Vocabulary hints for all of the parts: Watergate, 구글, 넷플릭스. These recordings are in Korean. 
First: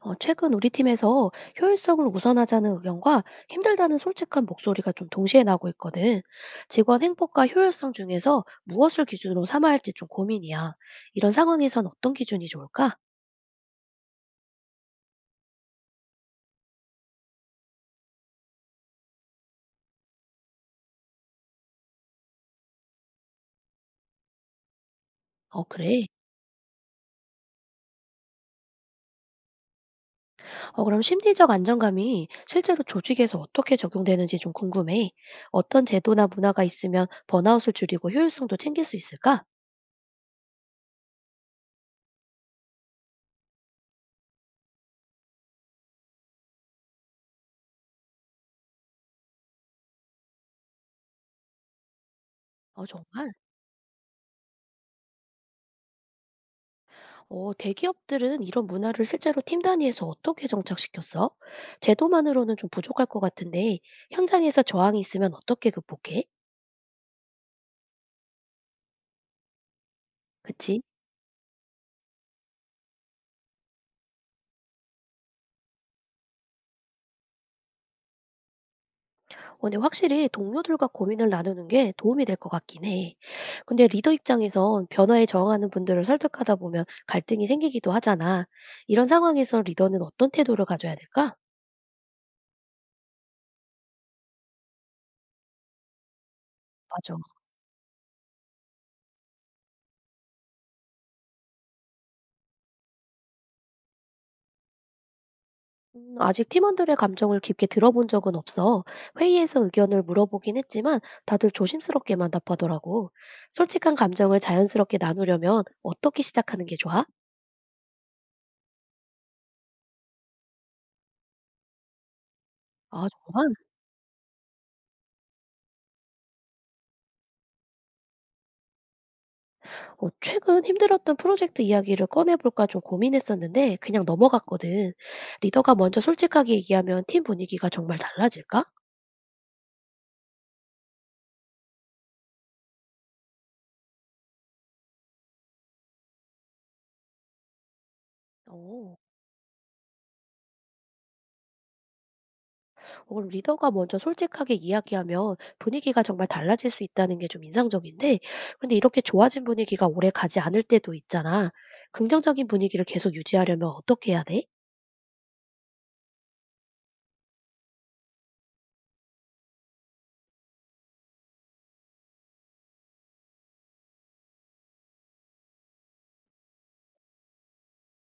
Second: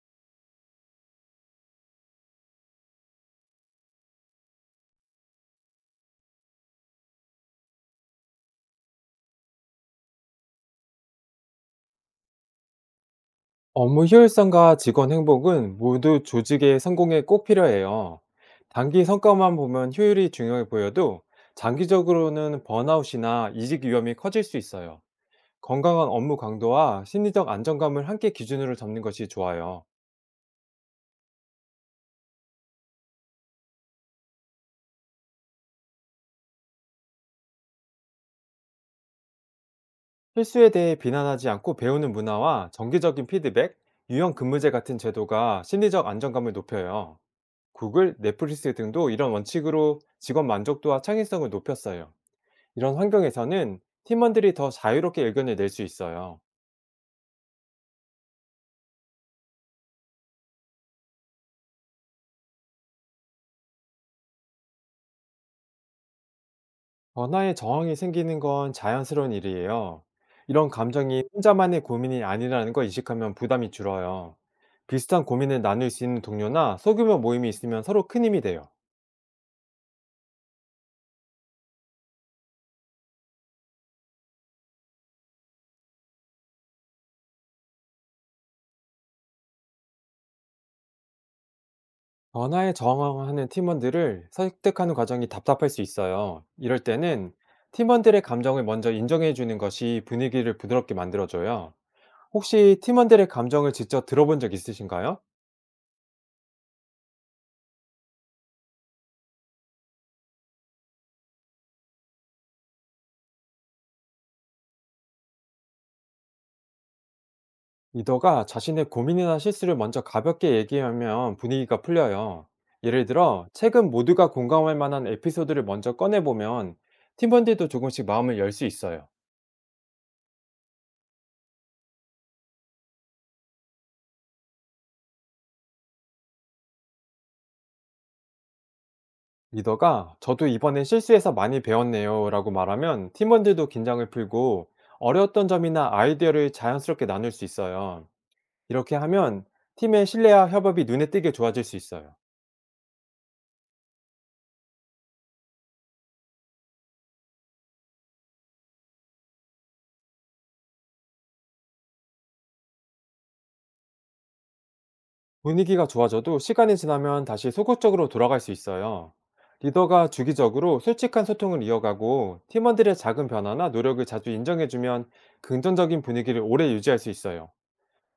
최근 우리 팀에서 효율성을 우선하자는 의견과 힘들다는 솔직한 목소리가 좀 동시에 나고 있거든. 직원 행복과 효율성 중에서 무엇을 기준으로 삼아야 할지 좀 고민이야. 이런 상황에선 어떤 기준이 좋을까? 업무 효율성과 직원 행복은 모두 조직의 성공에 꼭 필요해요. 단기 성과만 보면 효율이 중요해 보여도 장기적으로는 번아웃이나 이직 위험이 커질 수 있어요. 어, 그래. 건강한 업무 강도와 심리적 안정감을 함께 기준으로 잡는 것이 좋아요. 그럼 심리적 안정감이 실제로 조직에서 어떻게 적용되는지 좀 궁금해. 어떤 제도나 문화가 있으면 번아웃을 줄이고 효율성도 챙길 수 있을까? 실수에 대해 비난하지 않고 배우는 문화와 정기적인 피드백, 유형 근무제 같은 제도가 심리적 안정감을 높여요. 구글, 넷플릭스 등도 이런 원칙으로 직원 만족도와 창의성을 높였어요. 어, 이런 정말? 환경에서는 팀원들이 더 자유롭게 의견을 낼 수 있어요. 대기업들은 이런 문화를 실제로 팀 단위에서 어떻게 정착시켰어? 제도만으로는 좀 부족할 것 같은데, 현장에서 저항이 있으면 어떻게 극복해? 변화에 저항이 생기는 건 자연스러운 일이에요. 이런 그치? 감정이 혼자만의 고민이 아니라는 걸 인식하면 부담이 줄어요. 비슷한 고민을 나눌 수 있는 동료나 소규모 모임이 있으면 서로 큰 힘이 돼요. 오늘 확실히 동료들과 고민을 나누는 게 도움이 될 것 같긴 해. 근데 리더 입장에선 변화에 저항하는 분들을 설득하다 보면 갈등이 생기기도 하잖아. 이런 상황에서 리더는 어떤 태도를 가져야 될까? 변화에 저항하는 팀원들을 설득하는 과정이 답답할 수 있어요. 이럴 맞아. 때는 팀원들의 감정을 먼저 인정해 주는 것이 분위기를 부드럽게 만들어줘요. 혹시 팀원들의 감정을 직접 들어본 적 있으신가요? 아직 팀원들의 감정을 깊게 들어본 적은 없어. 회의에서 의견을 물어보긴 했지만 다들 조심스럽게만 답하더라고. 솔직한 감정을 자연스럽게 나누려면 어떻게 시작하는 게 좋아? 리더가 자신의 고민이나 실수를 먼저 가볍게 얘기하면 분위기가 풀려요. 아, 예를 들어, 정말? 최근 모두가 공감할 만한 에피소드를 먼저 꺼내보면 팀원들도 조금씩 마음을 열 수 있어요. 최근 힘들었던 프로젝트 이야기를 꺼내볼까 좀 고민했었는데 그냥 넘어갔거든. 리더가 먼저 솔직하게 얘기하면 팀 분위기가 정말 달라질까? 리더가 "저도 이번에 실수해서 많이 배웠네요 라고 말하면 팀원들도 긴장을 풀고 어려웠던 점이나 아이디어를 자연스럽게 나눌 수 있어요. 이렇게 어. 하면 팀의 신뢰와 협업이 눈에 띄게 좋아질 수 있어요. 그걸 리더가 먼저 솔직하게 이야기하면 분위기가 정말 달라질 수 있다는 게 좀 인상적인데, 그런데 이렇게 좋아진 분위기가 오래 가지 않을 때도 있잖아. 긍정적인 분위기를 계속 유지하려면 어떻게 해야 돼? 분위기가 좋아져도 시간이 지나면 다시 소극적으로 돌아갈 수 있어요. 리더가 주기적으로 솔직한 소통을 이어가고 팀원들의 작은 변화나 노력을 자주 인정해주면 긍정적인 분위기를 오래 유지할 수 있어요.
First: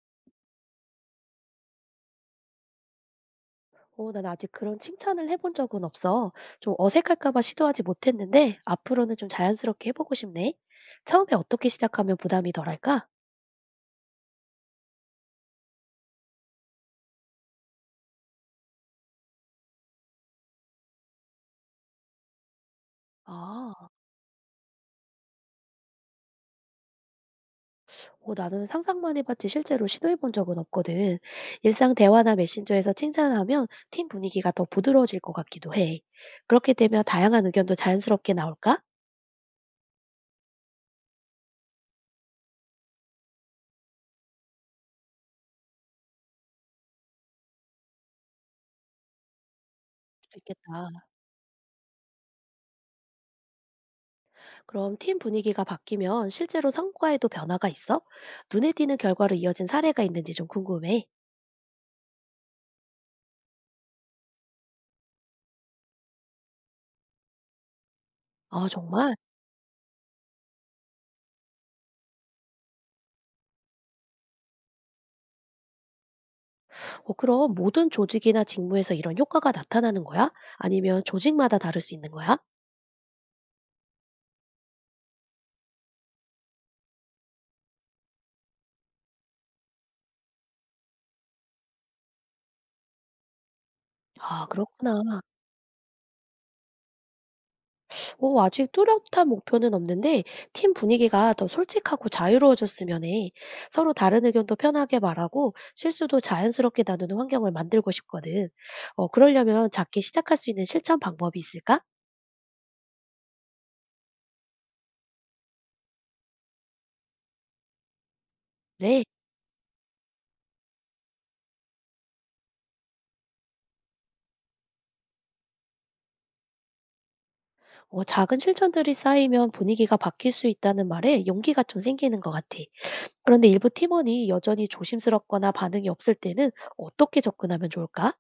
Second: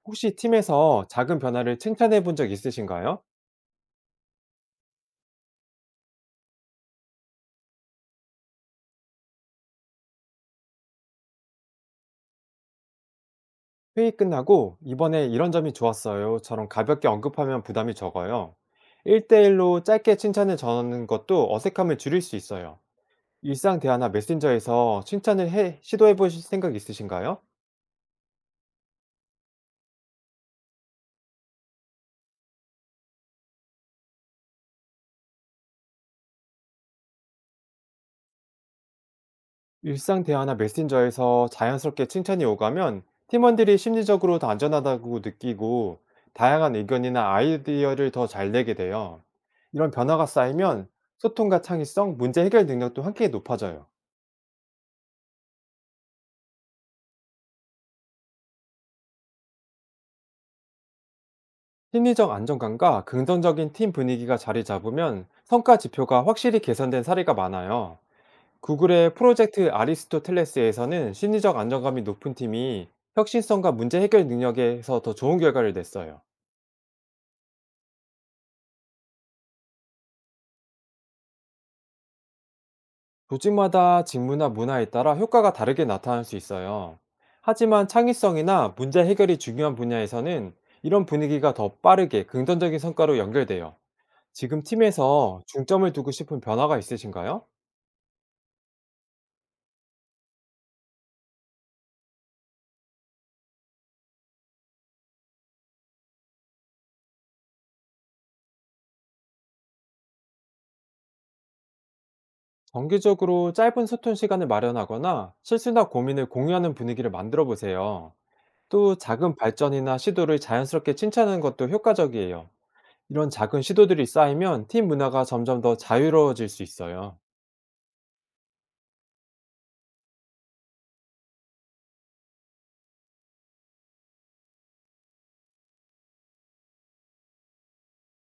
혹시 팀에서 작은 변화를 칭찬해 본 적 있으신가요? 어, 난 아직 그런 칭찬을 해본 적은 없어. 좀 어색할까봐 시도하지 못했는데, 앞으로는 좀 자연스럽게 해보고 싶네. 처음에 어떻게 시작하면 부담이 덜할까? 회의 끝나고 "이번에 이런 점이 좋았어요처럼 가볍게 언급하면 부담이 적어요. 1대1로 짧게 칭찬을 전하는 것도 어색함을 줄일 수 있어요. 일상 아. 대화나 메신저에서 칭찬을 해, 시도해 보실 생각 있으신가요? 나는 상상만 해봤지 실제로 시도해본 적은 없거든. 일상 대화나 메신저에서 칭찬을 하면 팀 분위기가 더 부드러워질 것 같기도 해. 그렇게 되면 다양한 의견도 자연스럽게 나올까? 일상 대화나 메신저에서 자연스럽게 칭찬이 오가면 팀원들이 심리적으로 더 안전하다고 느끼고 다양한 의견이나 아이디어를 더 잘 내게 돼요. 이런 변화가 쌓이면 있겠다. 소통과 창의성, 문제 해결 능력도 함께 높아져요. 그럼 팀 분위기가 바뀌면 실제로 성과에도 변화가 있어? 눈에 띄는 결과로 이어진 사례가 있는지 좀 궁금해. 심리적 안정감과 긍정적인 팀 분위기가 자리 잡으면 성과 지표가 확실히 개선된 사례가 많아요. 아, 구글의 정말? 프로젝트 아리스토텔레스에서는 심리적 안정감이 높은 팀이 혁신성과 문제 해결 능력에서 더 좋은 결과를 냈어요. 그럼 모든 조직이나 직무에서 이런 효과가 나타나는 거야? 아니면 조직마다 다를 수 있는 거야? 조직마다 직무나 문화에 따라 효과가 다르게 나타날 수 있어요. 하지만 창의성이나 문제 해결이 중요한 분야에서는 이런 분위기가 더 빠르게 긍정적인 성과로 연결돼요. 아, 지금 그렇구나. 팀에서 중점을 두고 싶은 변화가 있으신가요? 아직 뚜렷한 목표는 없는데 팀 분위기가 더 솔직하고 자유로워졌으면 해. 서로 다른 의견도 편하게 말하고 실수도 자연스럽게 나누는 환경을 만들고 싶거든. 그러려면 작게 시작할 수 있는 실천 방법이 있을까? 정기적으로 짧은 소통 시간을 마련하거나 실수나 고민을 공유하는 분위기를 만들어 보세요. 또 네, 작은 발전이나 시도를 자연스럽게 칭찬하는 것도 효과적이에요. 이런 작은 시도들이 쌓이면 팀 문화가 점점 더 자유로워질 수 있어요. 작은 실천들이 쌓이면 분위기가 바뀔 수 있다는 말에 용기가 좀 생기는 것 같아. 그런데 일부 팀원이 여전히 조심스럽거나 반응이 없을 때는 어떻게 접근하면 좋을까?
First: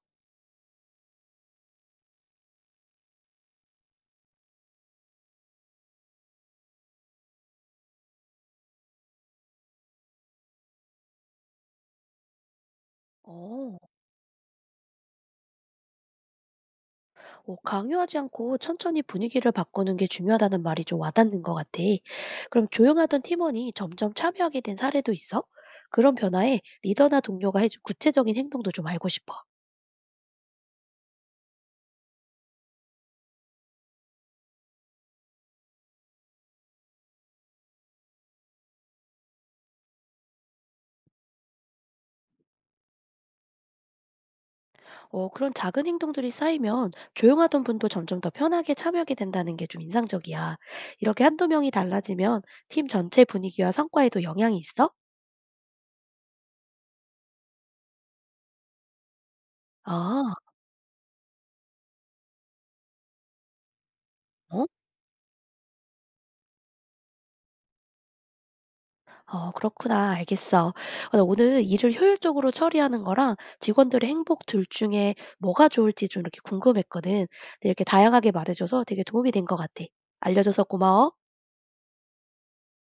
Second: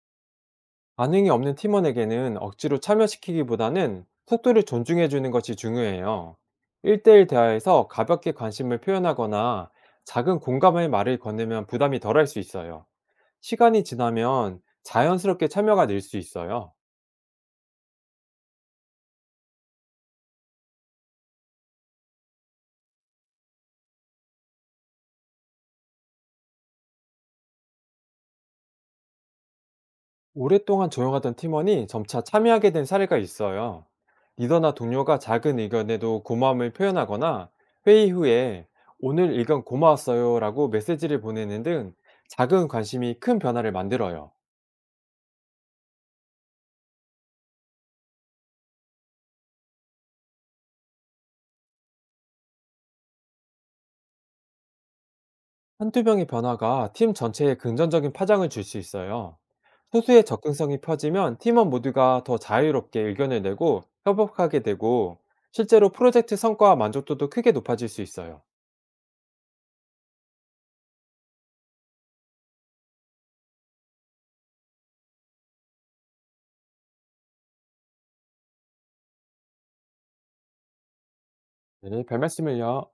반응이 없는 팀원에게는 억지로 참여시키기보다는 속도를 존중해주는 것이 중요해요. 1대1 대화에서 가볍게 관심을 표현하거나 작은 공감의 말을 건네면 부담이 덜할 수 있어요. 어. 시간이 지나면 자연스럽게 참여가 늘 수 있어요. 뭐 강요하지 않고 천천히 분위기를 바꾸는 게 중요하다는 말이 좀 와닿는 것 같아. 그럼 조용하던 팀원이 점점 참여하게 된 사례도 있어? 그런 변화에 리더나 동료가 해준 구체적인 행동도 좀 알고 싶어. 오랫동안 조용하던 팀원이 점차 참여하게 된 사례가 있어요. 리더나 동료가 작은 의견에도 고마움을 표현하거나 회의 후에 "오늘 의견 고마웠어요 라고 메시지를 보내는 등 작은 관심이 큰 변화를 만들어요. 그런 작은 행동들이 쌓이면 조용하던 분도 점점 더 편하게 참여하게 된다는 게 좀 인상적이야. 이렇게 한두 명이 달라지면 팀 전체 분위기와 성과에도 영향이 있어? 한두 명의 변화가 팀 전체에 긍정적인 파장을 줄 수 있어요. 소수의 아, 접근성이 펴지면 팀원 모두가 더 자유롭게 의견을 내고 협업하게 어? 되고 실제로 프로젝트 성과와 만족도도 크게 높아질 수 있어요. 어 그렇구나. 알겠어. 어 나 오늘 일을 효율적으로 처리하는 거랑 직원들의 행복 둘 중에 뭐가 좋을지 좀 이렇게 궁금했거든. 근데 이렇게 다양하게 말해줘서 되게 도움이 된 것 같아. 알려줘서 고마워. 네, 별 말씀을요.